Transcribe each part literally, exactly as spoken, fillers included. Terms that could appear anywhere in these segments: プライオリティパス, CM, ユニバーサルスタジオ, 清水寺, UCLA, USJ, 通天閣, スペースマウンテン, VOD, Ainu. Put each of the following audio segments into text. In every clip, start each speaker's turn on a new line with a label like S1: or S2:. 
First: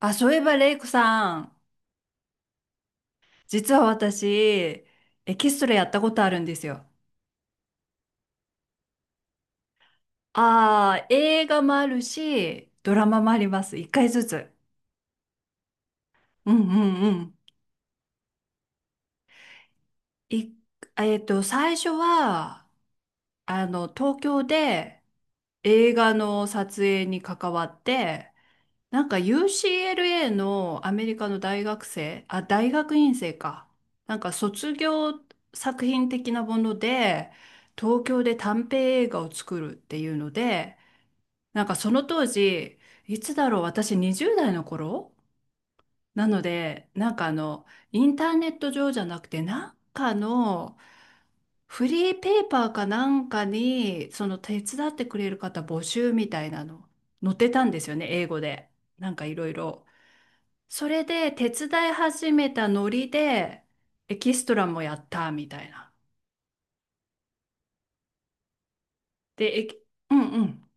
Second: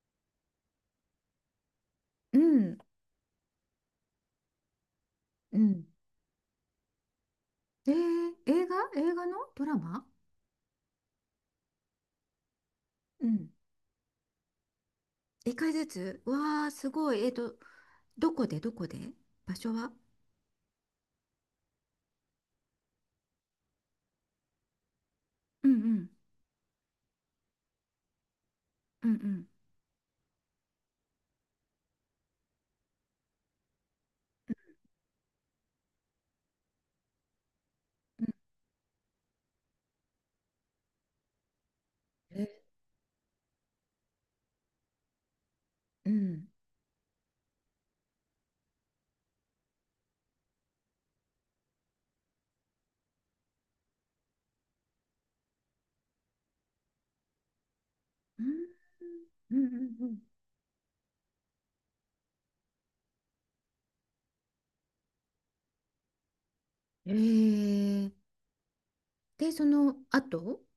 S1: あ、そういえば、レイコさん、
S2: うん、
S1: 実は私、エキ
S2: う
S1: ストラや
S2: ん。
S1: ったことあるんですよ。
S2: えー、映画映画のドラマ。
S1: ああ、映画もあるし、ドラマ
S2: う
S1: もあり
S2: ん。
S1: ます。一回ずつ。
S2: いっかいずつ。
S1: うんう
S2: わあ、す
S1: んう
S2: ごい。えっ
S1: ん。
S2: と、どこでどこで、場所は？
S1: い、えっと、最初は、あの、東京で
S2: うんう
S1: 映
S2: ん。
S1: 画の撮影に関わって、な
S2: う
S1: ん
S2: んう
S1: か
S2: ん。
S1: ユーシーエルエー のアメリカの大学生、あ、大学院生か。なんか卒業作品的なもので、東
S2: う
S1: 京
S2: ん、
S1: で短編映画を作るっていうので、なんかその当
S2: え
S1: 時、いつだろう、私にじゅうだい代の頃
S2: う
S1: なの
S2: ん。
S1: で、なんかあの、インターネット上じゃなくて、なんかのフリーペーパーかなんかに、その手伝ってくれる方募集みたいなの、載ってたんですよね、英語
S2: う
S1: で。
S2: ん
S1: なんかいろい
S2: うん
S1: ろ。
S2: うん
S1: それで手伝い始めたノリでエキストラもやったみたいな。
S2: うん。えー、で、
S1: で、
S2: そ
S1: えき
S2: の
S1: うんう
S2: 後。
S1: ん。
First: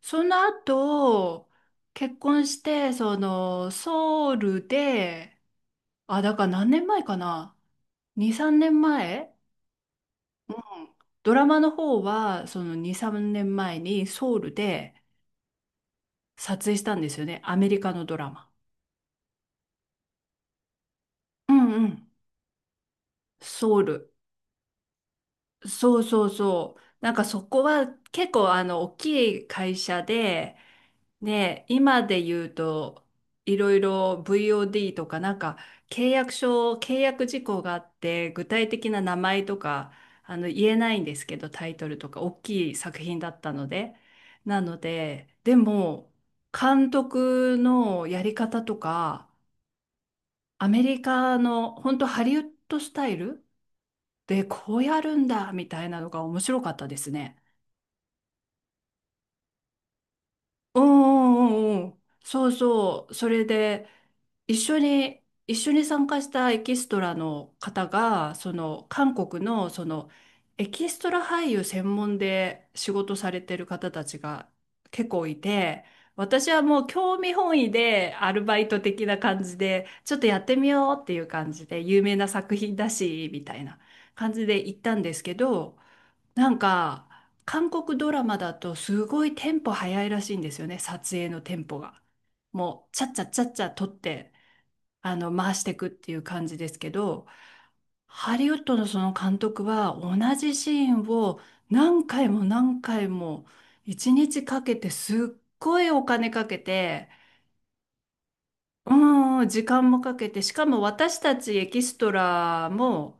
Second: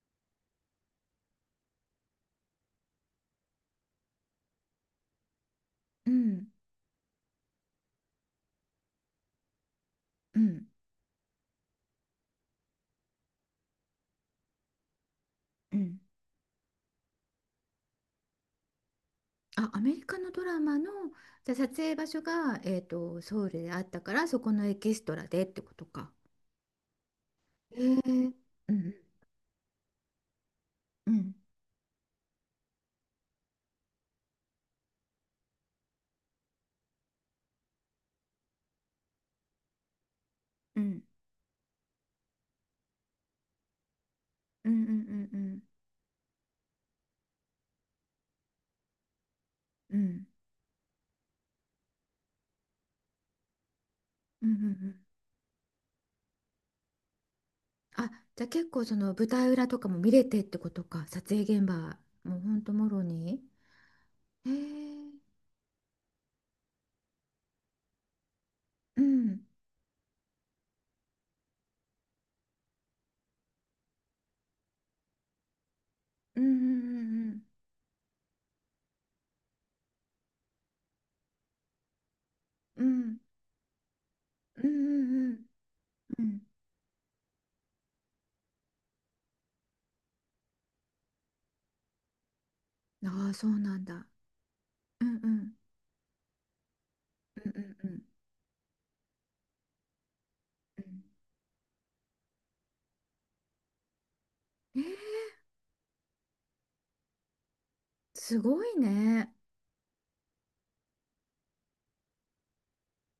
S1: その後、結婚して、その、ソウルで、
S2: う
S1: あ、だから
S2: ん
S1: 何年前かな？ に、さんねんまえ。
S2: う
S1: う
S2: ん
S1: ん。ドラマの方は、そのに、さんねんまえにソウルで
S2: うん。
S1: 撮影したんですよね。アメリカのドラマ。
S2: あ、アメリカのドラマの、じ
S1: う
S2: ゃあ撮
S1: んう
S2: 影
S1: ん。
S2: 場所が、えっと、ソウルで
S1: ソ
S2: あ
S1: ウ
S2: った
S1: ル。
S2: から、そこのエキストラでってこと
S1: そう
S2: か。
S1: そうそう。なんかそこ
S2: え
S1: は結
S2: ー、
S1: 構あ
S2: う
S1: の大
S2: ん
S1: きい会社で、
S2: うん
S1: ね、今で言うといろいろ ブイオーディー とかなんか契約書、契約事項があって、具体的な名前とかあの言え
S2: うんう
S1: ない
S2: ん
S1: んですけど、タイトルとか大きい作品だったので。な
S2: う
S1: の
S2: んう
S1: で、
S2: んうんう
S1: で
S2: ん。
S1: も監督のやり方とか、
S2: うん。
S1: アメリカの本当ハリウッドスタイルで、
S2: うんうんう
S1: こうや
S2: ん。
S1: るんだみたいなのが面白かったですね。
S2: あ、じゃあ結構その舞台裏とかも見れてってこ
S1: うん
S2: とか、撮影
S1: うん
S2: 現
S1: うんう
S2: 場
S1: ん。
S2: もう
S1: そ
S2: ほ
S1: う
S2: んともろ
S1: そう。そ
S2: に。
S1: れで、
S2: へえ。
S1: 一緒に、一緒に参加したエキストラの方が、その、
S2: う
S1: 韓国
S2: ん。
S1: の、その、エキストラ俳優専門で仕事されてる方たちが結構いて、
S2: うん
S1: 私
S2: う
S1: はもう興味
S2: ん
S1: 本位でアルバイト的な感じで、ちょっとやってみようっていう感じで、有名な作品
S2: うん
S1: だ
S2: うん。うん
S1: し、みたいな感じで
S2: うん
S1: 行ったん
S2: う
S1: です
S2: ん
S1: けど、
S2: うん。うん。
S1: なんか、韓国ドラマだとすごいテンポ早いらしいんですよね、撮影のテンポが。もう、ちゃっちゃっ
S2: ああ、
S1: ちゃ
S2: そ
S1: っ
S2: う
S1: ちゃ
S2: なん
S1: 撮っ
S2: だ。
S1: て、
S2: う
S1: あ
S2: んう
S1: の、回
S2: ん。
S1: していくっていう感じですけど、
S2: うんうんうん。
S1: ハリウッドのその監督は同じシーン
S2: う
S1: を何回も何回も一日かけ
S2: ん。えー、
S1: てすっごいお金かけて、
S2: すごいね。
S1: うん、時間もかけて、しかも私たちエキストラも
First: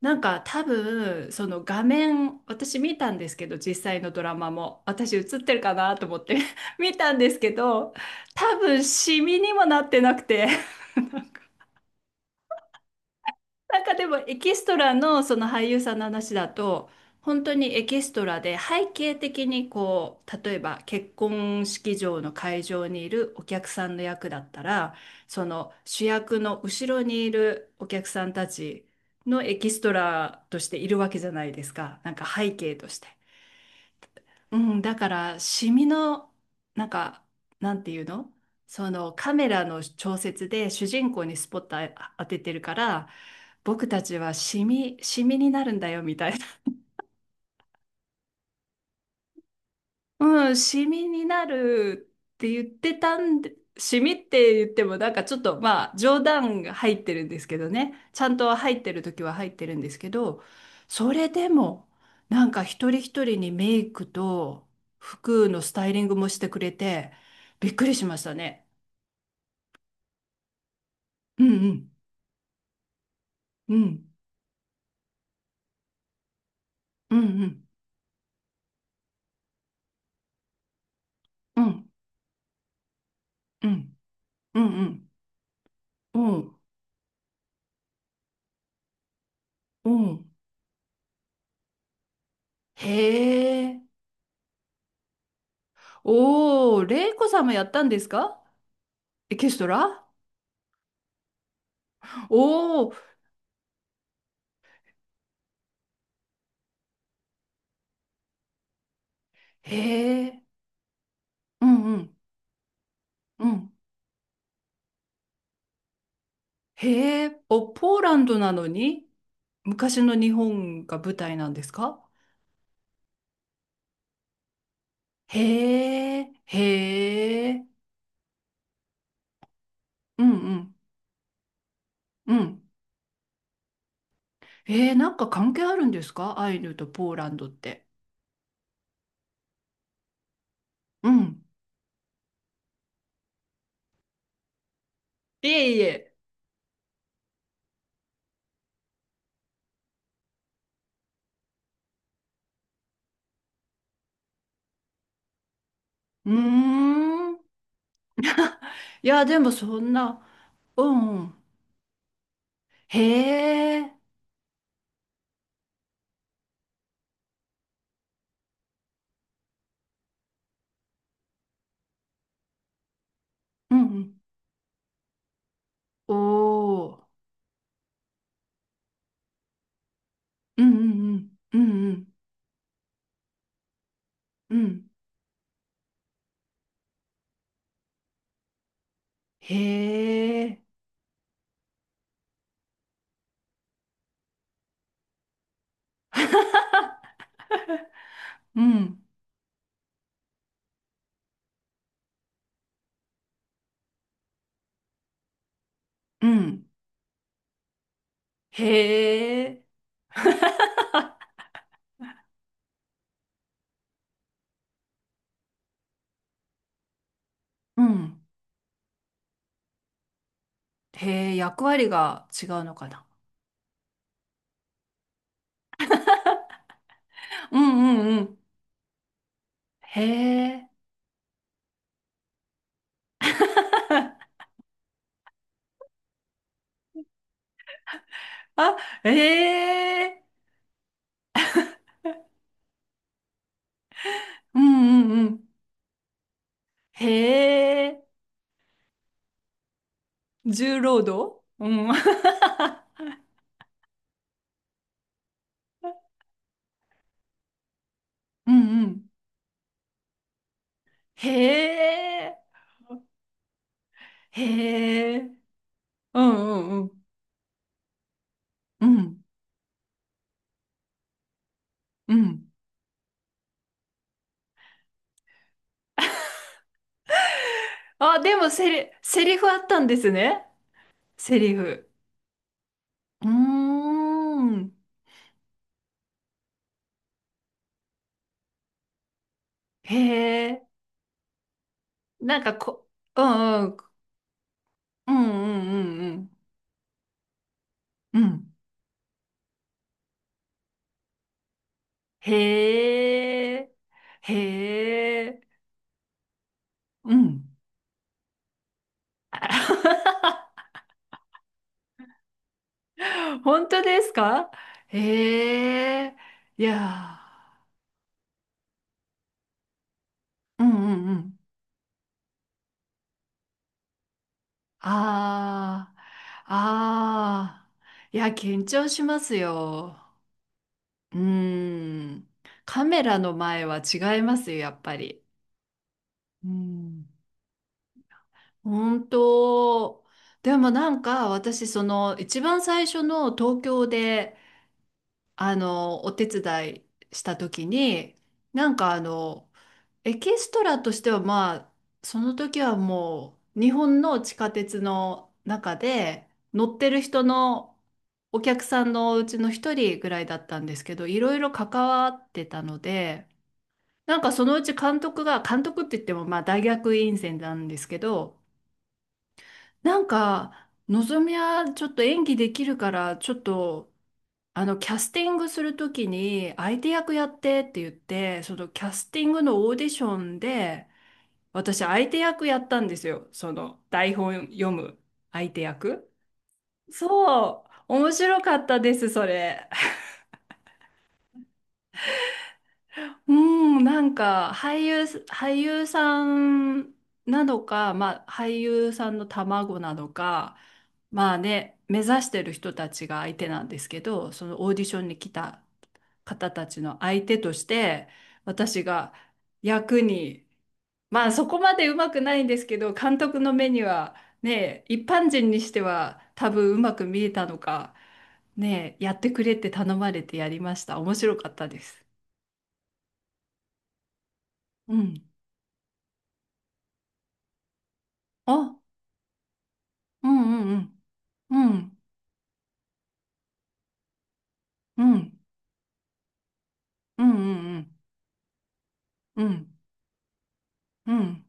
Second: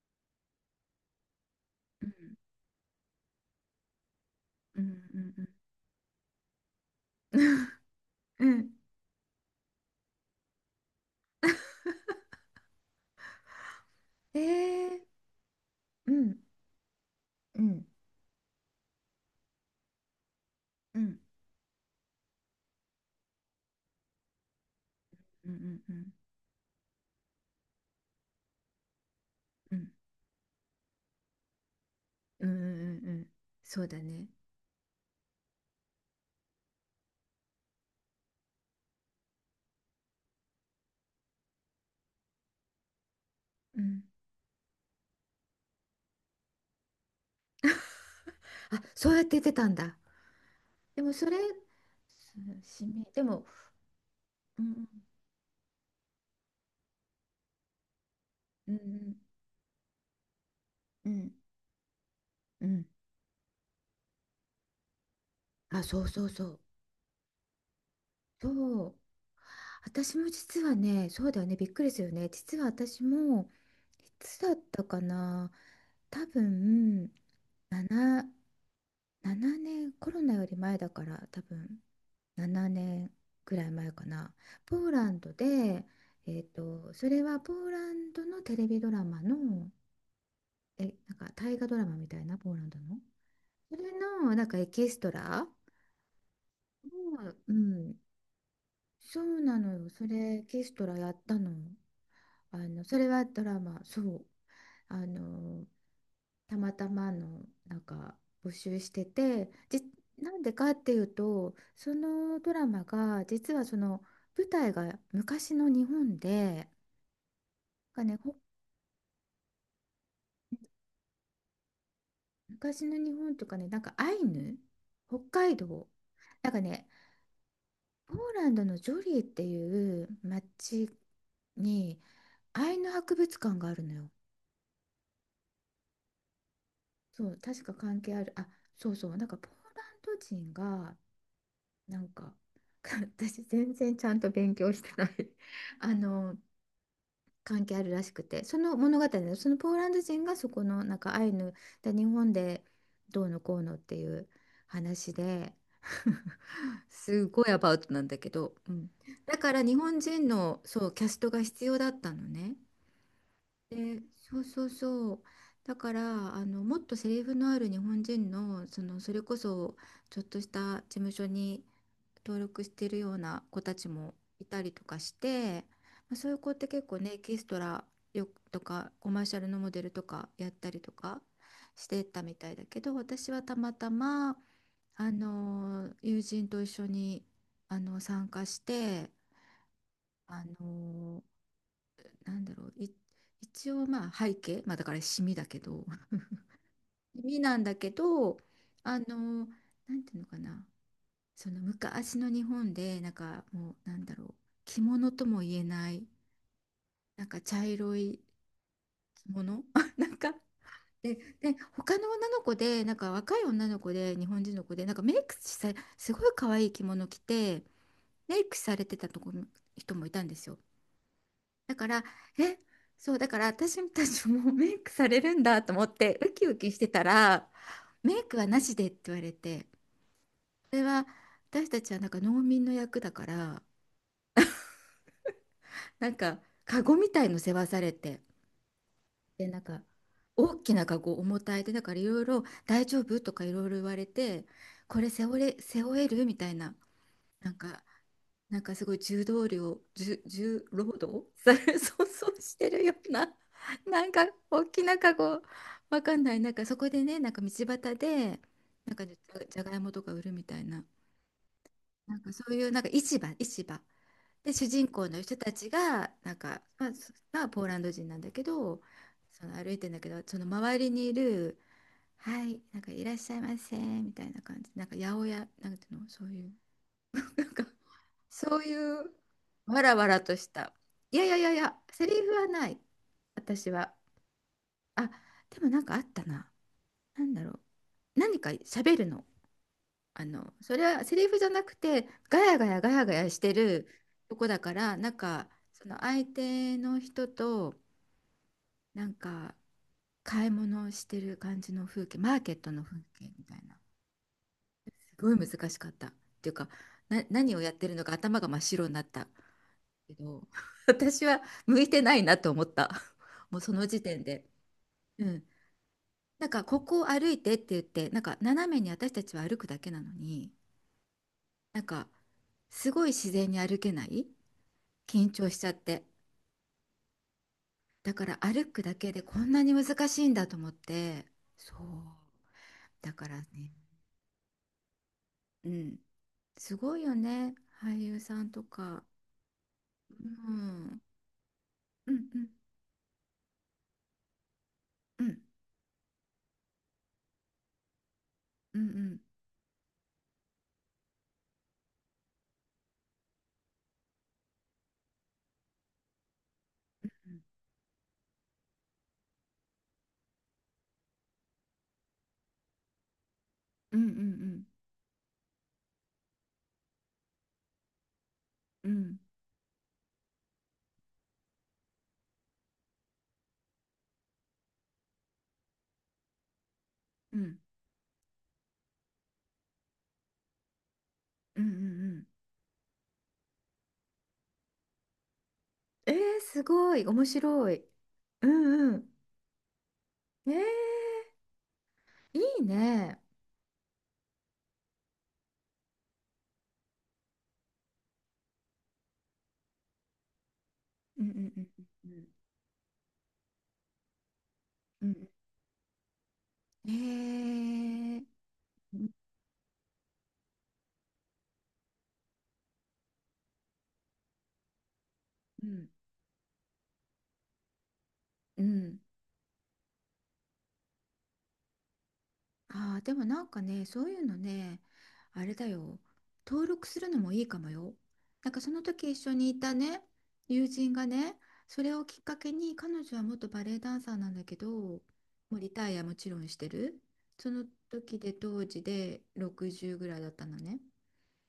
S1: なんか多分その画
S2: うん
S1: 面私見たんですけど、実際のドラマ
S2: う
S1: も
S2: ん
S1: 私映っ
S2: うん
S1: てるかなと思って 見たんですけ
S2: うん。
S1: ど、
S2: う
S1: 多
S2: ん。
S1: 分シミにもなってなくて、 なんかでもエ
S2: え
S1: キストラ
S2: ー、
S1: のその俳優さんの
S2: う
S1: 話
S2: ん
S1: だと、本当
S2: う
S1: にエ
S2: ん
S1: キストラで背景的にこう例えば
S2: うんう
S1: 結
S2: ん
S1: 婚式場の会場にいるお客さんの役だったら、そ
S2: う
S1: の
S2: んう
S1: 主
S2: ん
S1: 役の後ろにいるお客さんたちのエキ
S2: う
S1: ス
S2: ん
S1: トラとしているわけじゃないですか、なんか
S2: うん
S1: 背
S2: うんう
S1: 景として。
S2: んうん、そうだね、
S1: うん、だからシミのなんかなんていうの、そのカメラの調節で主人公にスポットあ当ててるから、
S2: う
S1: 僕た
S2: ん。
S1: ちはシミシミになるんだよみたい。
S2: あ、そうやって言ってたんだ。
S1: うん、シ
S2: で
S1: ミ
S2: も
S1: に
S2: それ、
S1: なるって言っ
S2: す、
S1: て
S2: 指名、
S1: た
S2: で
S1: ん
S2: も、
S1: で、シミって
S2: う
S1: 言って
S2: ん、
S1: もなんかちょっとまあ冗談が入ってるんですけどね、ちゃんと
S2: う
S1: 入ってる
S2: ん、
S1: 時は入ってるんですけど、
S2: う
S1: それ
S2: ん、
S1: でもなんか
S2: うん。
S1: 一人一人にメイクと服のス
S2: あ、
S1: タイリ
S2: そ
S1: ン
S2: う
S1: グ
S2: そ
S1: も
S2: う
S1: し
S2: そ
S1: てく
S2: う。
S1: れて、びっくりしました
S2: そ
S1: ね。
S2: う。私も実はね、そうだ
S1: う
S2: よ
S1: ん
S2: ね、び
S1: う
S2: っく
S1: ん
S2: りするよね。実は私も、
S1: うん
S2: いつだったかな。多分、
S1: うんうん
S2: なな、ななねん、コロナより前だから、多
S1: う
S2: 分、
S1: ん
S2: ななねんぐら
S1: う
S2: い前
S1: ん
S2: かな。
S1: うん
S2: ポ
S1: う
S2: ー
S1: ん
S2: ランドで、
S1: う
S2: えっ
S1: ん。
S2: と、それはポーランドのテレビドラマの、え、なんか大河ドラマみたいな、ポーランドの。
S1: へ
S2: そ
S1: え。
S2: れの、なんかエキストラ
S1: おー、レイコ
S2: のう
S1: さんも
S2: う
S1: やったん
S2: ん、
S1: ですか？
S2: そ
S1: エ
S2: う
S1: キス
S2: な
S1: ト
S2: のよ。
S1: ラ。
S2: それ、エキストラやったの。あの、
S1: お。
S2: それはドラマ、そう。あの、たまたまの、なんか、募集してて、
S1: へ
S2: じ、な
S1: え、
S2: んでかっていうと、
S1: うん
S2: そ
S1: うん、
S2: のドラマが、
S1: う
S2: 実は
S1: ん。
S2: その、舞台が昔の日本で、
S1: へえ、ポ、ポー
S2: なんか
S1: ラ
S2: ね、
S1: ン
S2: ほ
S1: ドなのに昔の日本が舞台なんですか？
S2: 昔の日本とかね、なんかアイヌ、北海道、
S1: へえ、
S2: なんかね、
S1: へえ、
S2: ポーランドのジョリーっていう
S1: うんうん
S2: 町に
S1: うん。
S2: 愛の博物館があるのよ。
S1: へえ、なんか関係あるんですか？アイヌとポーラ
S2: そ
S1: ン
S2: う、
S1: ドっ
S2: 確か
S1: て。
S2: 関係ある。あ、そうそう。なんかポーランド人が、
S1: うん。
S2: なんか、私全然ちゃんと勉強してない
S1: いえ い
S2: あ
S1: え。
S2: の、関係あるらしくて、その物語のそのポーランド人がそこのなんかアイヌで日本でどうのこうのっていう話で、
S1: うー
S2: すご
S1: ん。
S2: いアバウトなんだけど、うん、
S1: いや、
S2: だ
S1: でも
S2: から
S1: そ
S2: 日
S1: ん
S2: 本
S1: な、
S2: 人の
S1: う
S2: そうキャ
S1: ん
S2: ス
S1: う
S2: ト
S1: ん。
S2: が必要だったのね。
S1: へえ、
S2: で、そうそうそう。だからあのもっとセリフのある日本人の、そのそれこそちょっとした事務所に登録してるような子
S1: う
S2: た
S1: ん
S2: ち
S1: う
S2: も
S1: ん。
S2: いたりとかして、
S1: お、
S2: まあ、そういう子って結構
S1: お、
S2: ねエキストラよとかコマーシャルのモデルとかやっ
S1: う
S2: た
S1: んう
S2: りとか
S1: んうん、
S2: し
S1: う
S2: て
S1: ん
S2: たみたいだけど、私はたまたま
S1: うん、うん。
S2: あの友人と一緒にあの参加して。
S1: へ
S2: あ
S1: え、
S2: のなんだろう、い、一応まあ背景、まあだからシミだけど、シミなんだけど、
S1: う
S2: あ
S1: ん、
S2: の、なんていうのかな、その昔の日本で、なんかもう、なんだろう、着物とも言えない、
S1: うん。
S2: なんか茶色い
S1: へ
S2: 着
S1: え、
S2: 物 なんか、で、で、他の女の子で、なんか若い女の子で、日本人の子で、なんかメイクさ、すごい可愛い着物着て、
S1: うん。
S2: メイクされてたとこ、人もいたんですよ。
S1: へえ、役
S2: だか
S1: 割
S2: ら、
S1: が違
S2: え、
S1: うのかな。
S2: そう、だから私たちもメイクされるんだと思って、ウキウキしてたら、
S1: うんうん
S2: メ
S1: う
S2: イク
S1: ん。
S2: はなしでって言われて、
S1: へえ、
S2: それは私たちはなんか農民の役だから、なんか、カゴみたいの背負わされて、
S1: あ、へ
S2: で、なんか、
S1: え、
S2: 大きなカゴ重たいで、だからいろいろ大丈夫とかいろいろ言われて、
S1: うん
S2: こ
S1: う
S2: れ
S1: んう
S2: 背負
S1: ん。
S2: え、背負えるみたいな、
S1: へ
S2: なんか、
S1: え、
S2: なんかすごい重労働、重、重
S1: 重
S2: 労
S1: 労
S2: 働
S1: 働、
S2: され、
S1: う ん、うん
S2: そうそうしてるような、なんか大きなカゴ、わかんない、なんかそこでね、なんか道端で、
S1: う
S2: なんか
S1: ん。
S2: じゃ、じゃがいもとか売るみたいな、
S1: へ
S2: なんかそ
S1: え、
S2: ういう、なんか市場、市場。で、主人公
S1: へえ、う
S2: の
S1: ん
S2: 人たちが、
S1: う
S2: なんか、
S1: んう
S2: まあ、
S1: ん。
S2: そまあ、ポーランド人なんだけど、
S1: うん
S2: その歩いてんだけど、その周りにいる、
S1: う
S2: は
S1: ん。
S2: い、なんかいらっしゃいませ、みたいな感じ、なんか八百屋、なんていうの、そういう。なんか
S1: あ、でも
S2: そう
S1: セ
S2: い
S1: リ、
S2: う
S1: セリフあった
S2: わ
S1: ん
S2: ら
S1: で
S2: わ
S1: す
S2: らと
S1: ね。
S2: した。いやいや
S1: セ
S2: いや
S1: リ
S2: いや、
S1: フ。
S2: セリフはない、
S1: うー
S2: 私は。
S1: ん。ん。
S2: あ、でもなんかあったな。なんだろう。何か喋るの。
S1: へ
S2: あの、
S1: え、
S2: それはセリフじゃなくて、
S1: な
S2: ガ
S1: んか
S2: ヤガヤ
S1: こ、
S2: ガヤガ
S1: う
S2: ヤして
S1: んうん。
S2: るとこだから、な
S1: うん
S2: ん
S1: う
S2: か、その
S1: んう
S2: 相
S1: ん
S2: 手の人と、
S1: うん。うん。
S2: なんか、買い物をしてる感じの風景、マーケットの風景み
S1: へ
S2: たい
S1: え、
S2: な。す
S1: へ
S2: ごい
S1: え、
S2: 難しかった。っていうか、
S1: う
S2: な、
S1: ん。
S2: 何をやってるのか頭が真っ白になったけど、 私は向いてないなと思った、 もう
S1: 本
S2: そ
S1: 当
S2: の
S1: で
S2: 時
S1: す
S2: 点で。
S1: か？
S2: うん、
S1: へえ、
S2: なん
S1: い
S2: かここを
S1: や
S2: 歩いてって言って、なんか斜めに私たちは歩くだけなのに、
S1: ー、うんうんうん。
S2: なんかすごい自然に歩けない、緊張しちゃっ
S1: あ
S2: て、
S1: あ、ああ、
S2: だ
S1: い
S2: か
S1: や、
S2: ら
S1: 緊
S2: 歩く
S1: 張
S2: だ
S1: し
S2: け
S1: ま
S2: で
S1: す
S2: こんなに
S1: よ。
S2: 難しいんだと思っ
S1: う
S2: て。そう、
S1: ん。カメ
S2: だ
S1: ラ
S2: か
S1: の
S2: ら
S1: 前
S2: ね。
S1: は違いますよ、やっぱり。
S2: うん。
S1: う
S2: すごい
S1: ん。
S2: よね、俳優さんとか。
S1: 本当。
S2: う
S1: でもな
S2: ん、
S1: んか、私、そ
S2: うん
S1: の、
S2: う
S1: 一
S2: ん
S1: 番最初の東京で、
S2: うん
S1: あの、お手伝いした時に、なん
S2: うんう
S1: かあ
S2: ん
S1: の、エキストラとしてはまあ、その時はもう日本の地下鉄の中で乗ってる人
S2: う
S1: のお客さんのうちの一人ぐらいだったんですけど、いろいろ関わってたので、
S2: んうんう
S1: なんかそのう
S2: ん
S1: ち監督が、監督って言ってもまあ大学院生なんですけど、
S2: うんうん
S1: なんか、のぞみはちょっと演技できるから、ちょっと、あの、キャスティングするときに、相手役やっ
S2: うん
S1: てって言って、そのキャスティングのオーディションで、
S2: うんうんう
S1: 私、
S2: んう
S1: 相手
S2: ん。
S1: 役やったんですよ。その、台本読む相手役。
S2: えー、すごい、面
S1: そう、
S2: 白い。
S1: 面白
S2: う
S1: か
S2: ん
S1: ったで
S2: う
S1: す、
S2: ん。
S1: それ。
S2: えー、いいね。
S1: うん、なんか、俳優、俳優さんなのか、まあ、俳優さんの卵なのか、
S2: うんう
S1: まあ
S2: んうん
S1: ね、目指
S2: うん
S1: してる人たちが相手なんですけど、そのオーディショ
S2: う
S1: ンに
S2: ん
S1: 来た方たち
S2: うん。
S1: の相手として、
S2: えー、
S1: 私
S2: うん
S1: が役に、まあそこまでうまくないんですけど、監督の目にはね、一般人に
S2: う
S1: して
S2: ん
S1: は多分うまく見えたのか、
S2: う
S1: ね、
S2: ん。
S1: やってくれって頼まれてやりました。面白かったです。
S2: ああ、でもなんかね、そういうのね、
S1: うん。
S2: あれだよ、登録するのもいいかもよ。なんかそ
S1: あ、
S2: の時一緒にいたね、
S1: う
S2: 友
S1: んう
S2: 人
S1: ん
S2: がね、
S1: うん。う
S2: それ
S1: ん。
S2: をきっかけに、彼女は元バレエダンサーなんだけど、も
S1: うん。
S2: うリタイアもちろんしてる。
S1: うん
S2: その
S1: うん
S2: 時で当時で
S1: うん。うん。
S2: ろくじゅうぐらいだったのね。
S1: うん。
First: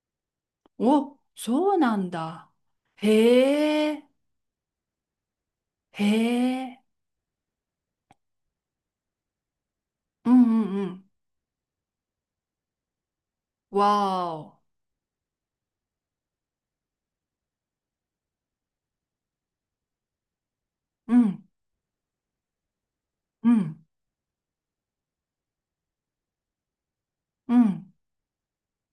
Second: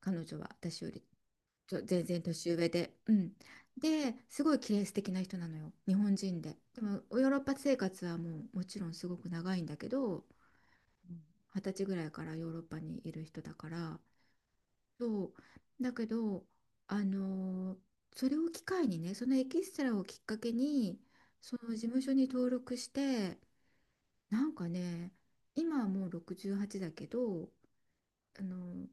S2: 彼女は私より
S1: お、そ
S2: ち
S1: う
S2: ょ
S1: な
S2: 全
S1: ん
S2: 然
S1: だ。
S2: 年上で、うん、
S1: へえ。
S2: ですごい綺麗、素敵な人なのよ、日
S1: へ
S2: 本人で、
S1: え。
S2: でもヨーロッパ生活はもうもちろんすごく長いんだけど、
S1: うんうんうん。お、そうなんだ。へえへえ、うんうんうん。
S2: うん、はたちぐらいからヨーロッパにいる人だから。
S1: わ
S2: そうだけど、あのーそれを機会にね、そのエキストラをきっかけに、
S1: ー、お。うん。
S2: その事務所に登録して、
S1: うん。
S2: なんかね、今はもうろくじゅうはちだけど、
S1: うん。
S2: あのー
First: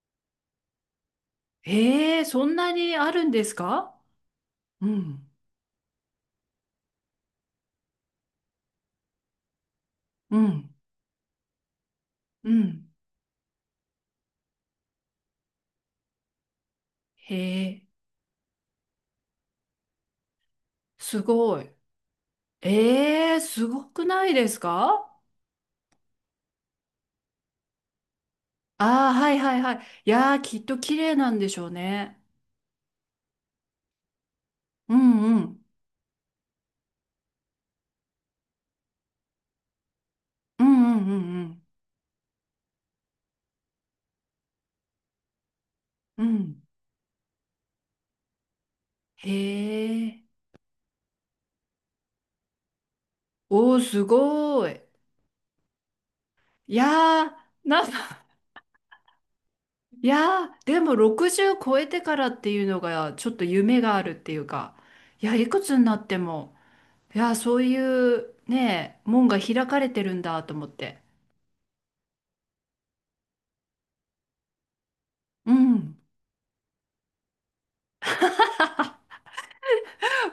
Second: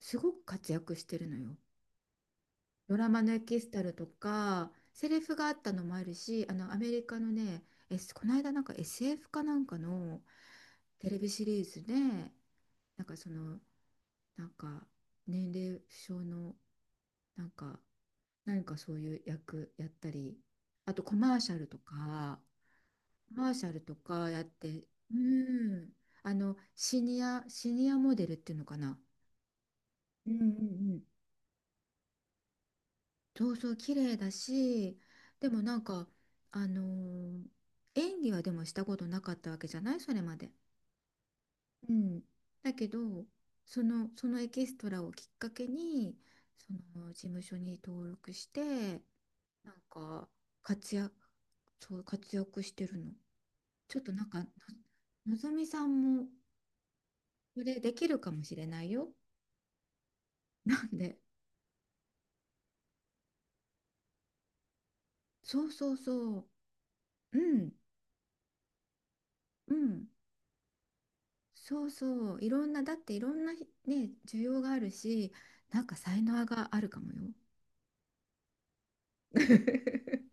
S2: すごく活躍してるのよ。
S1: へえ、そんなに
S2: ドラ
S1: あ
S2: マ
S1: るん
S2: のエ
S1: です
S2: キストラ
S1: か？
S2: とか
S1: う
S2: セリ
S1: ん、
S2: フがあったのもあるし、あのアメリカのね、S、この間なんか エスエフ かなんかの
S1: うん、
S2: テレビシリーズで、
S1: うん。
S2: なんかそのなんか年齢不詳の、
S1: へ
S2: なんか
S1: え、
S2: 何かそういう役やったり、あとコ
S1: す
S2: マーシャ
S1: ご
S2: ル
S1: い。
S2: とか
S1: ええ、
S2: コマーシ
S1: す
S2: ャル
S1: ご
S2: と
S1: くな
S2: か
S1: い
S2: やっ
S1: です
S2: て、
S1: か？
S2: うん、あのシニアシニアモデルっていうのかな。
S1: ああー、はいはいはい。い
S2: う
S1: や
S2: ん
S1: ー、
S2: うん
S1: きっと
S2: う
S1: 綺
S2: ん、
S1: 麗なんでしょうね。
S2: そうそう綺麗だ
S1: う
S2: し、
S1: んう
S2: でも
S1: ん。
S2: なんかあのー演技はでもしたことなかったわけじゃない、それまで。
S1: うんうんうん
S2: うん、だけど、その、そのエキストラをきっかけに、
S1: うん。うん。
S2: その事務所に登録して、
S1: へ
S2: なん
S1: え。
S2: か活躍、そう活躍してるの。
S1: おー、
S2: ちょっ
S1: す
S2: となんかの、
S1: ごい。
S2: のぞみさんも
S1: いやー、
S2: それ
S1: なん
S2: できる
S1: か
S2: かもしれないよ。
S1: いやー、で
S2: なん
S1: も
S2: で、
S1: ろくじゅう超えてからっていうのが、ちょっと夢があるっていうか、いや、いく
S2: そう
S1: つに
S2: そ
S1: な
S2: う
S1: って
S2: そ
S1: も。いや、
S2: う、う
S1: そう
S2: ん
S1: いうね、門が開
S2: う
S1: かれて
S2: ん。
S1: るんだと思って。
S2: そうそう、いろんな、だっていろんなね、需要があるし、
S1: う
S2: なん
S1: ん。
S2: か才能があるかもよ。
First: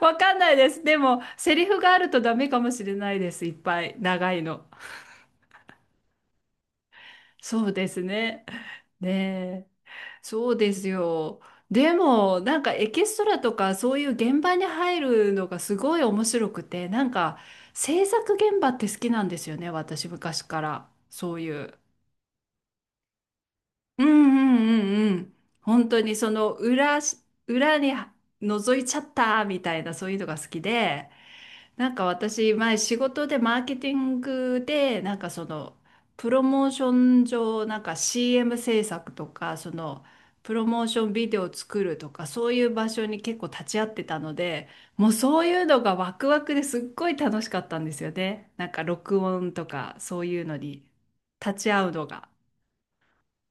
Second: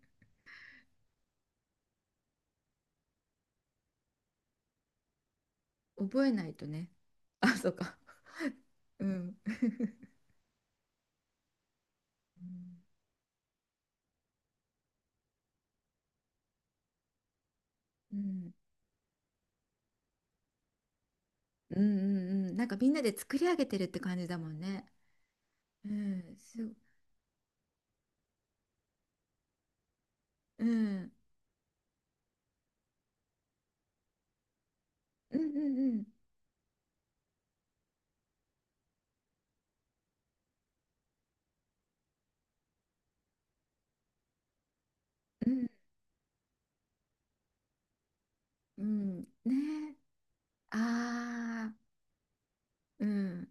S1: わ かんないです。でも、セリフがあるとダメかもしれないです。いっぱい。長いの。
S2: 覚えないとね。あ、
S1: そ
S2: そ
S1: う
S2: う
S1: で
S2: か。
S1: すね。
S2: う
S1: ね
S2: ん。
S1: え。そうですよ。でも、なんかエキストラとかそういう現場に入るのがすごい面白くて、なんか制
S2: う
S1: 作
S2: ん。
S1: 現場って好きなんですよね。私昔から。そういう。
S2: うんうんうん。なんかみんなで作り上げてるって
S1: うん
S2: 感じだも
S1: う
S2: んね。
S1: んうんうん。本
S2: う
S1: 当にそ
S2: ん。
S1: の
S2: す、うん。
S1: 裏し、裏に覗いちゃったみたいなそういうのが好き
S2: う
S1: で、
S2: ん
S1: なんか私前仕事でマーケティングでなんか
S2: う
S1: そ
S2: ん
S1: の
S2: うん。
S1: プロモーション上なんか シーエム 制作とかそのプロモーションビデオを作るとかそういう場所に結構立ち会ってたので、もうそう
S2: う
S1: いう
S2: ん。
S1: のがワクワクですっごい楽しかったんですよね。なんか
S2: う
S1: 録
S2: ん。
S1: 音とか
S2: ね
S1: そういうのに立ち
S2: あ
S1: 会うのが。
S2: あー。うん。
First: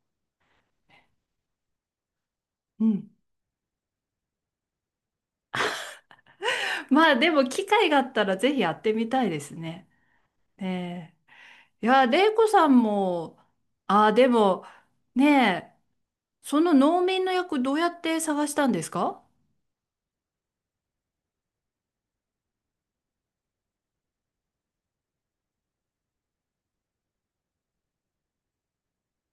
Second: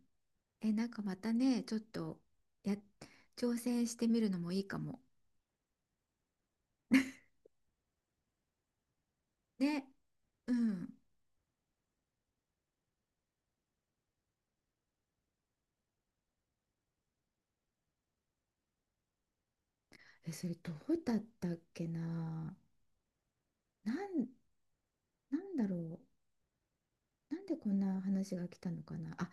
S2: え、なんかまたね、ちょっと、や、
S1: うん。
S2: 挑戦してみるのもいいかも。
S1: まあでも機会があったらぜひやってみたいですね。
S2: ね。うん。
S1: ねえ。いや、玲子さんも、ああ、でも、ねえ、その農民の役どうやって探したんですか？
S2: え、それどうだったっけな。なん、なんだろう。なんでこんな話が来たのかな。あ、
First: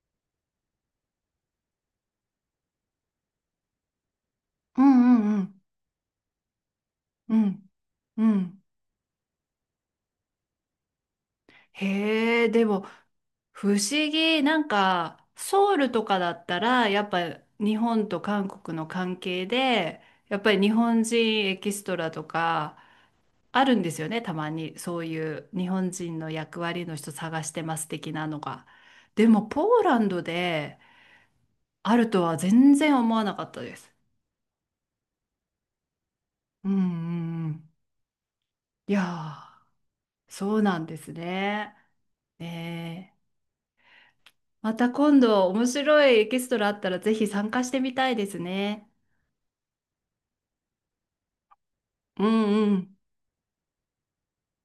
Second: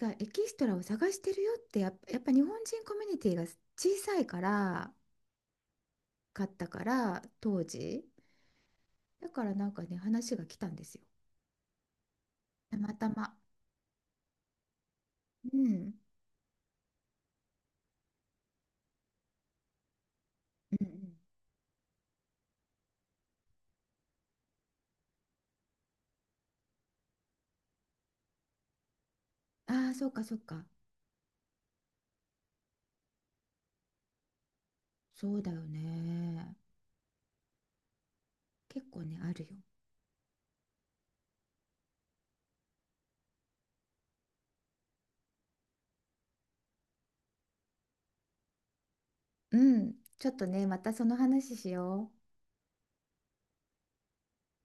S2: 違う。エキストラを探してるよってやっぱ、やっぱ日本人コミュニティが小さいか
S1: う
S2: ら、
S1: んうんうん。
S2: かったから、
S1: う
S2: 当
S1: ん
S2: 時。
S1: うん。
S2: だからなんかね、話が来たんですよ。
S1: へえ、で
S2: た
S1: も、
S2: またま。
S1: 不思議。なんか、
S2: うん。う
S1: ソウル
S2: ん
S1: とかだったら、やっぱ日本と韓国の関係で、やっぱり日
S2: う
S1: 本
S2: ん。
S1: 人エキストラとか、あるんですよね、たまに。そういう日本人の役割の人探してます的なのが。でも、ポー
S2: ああ、
S1: ラ
S2: そ
S1: ン
S2: う
S1: ド
S2: かそうか。
S1: であるとは全然思わなかったです。
S2: そうだよね。
S1: うんうんうん。
S2: 結
S1: い
S2: 構ね、ある
S1: や
S2: よ。
S1: ー、そうなんですね。ねえ、また今度面白いエキストラあったらぜひ参加してみたいですね。
S2: うん。ちょっとね、またその話しよ
S1: う
S2: う。
S1: んうん。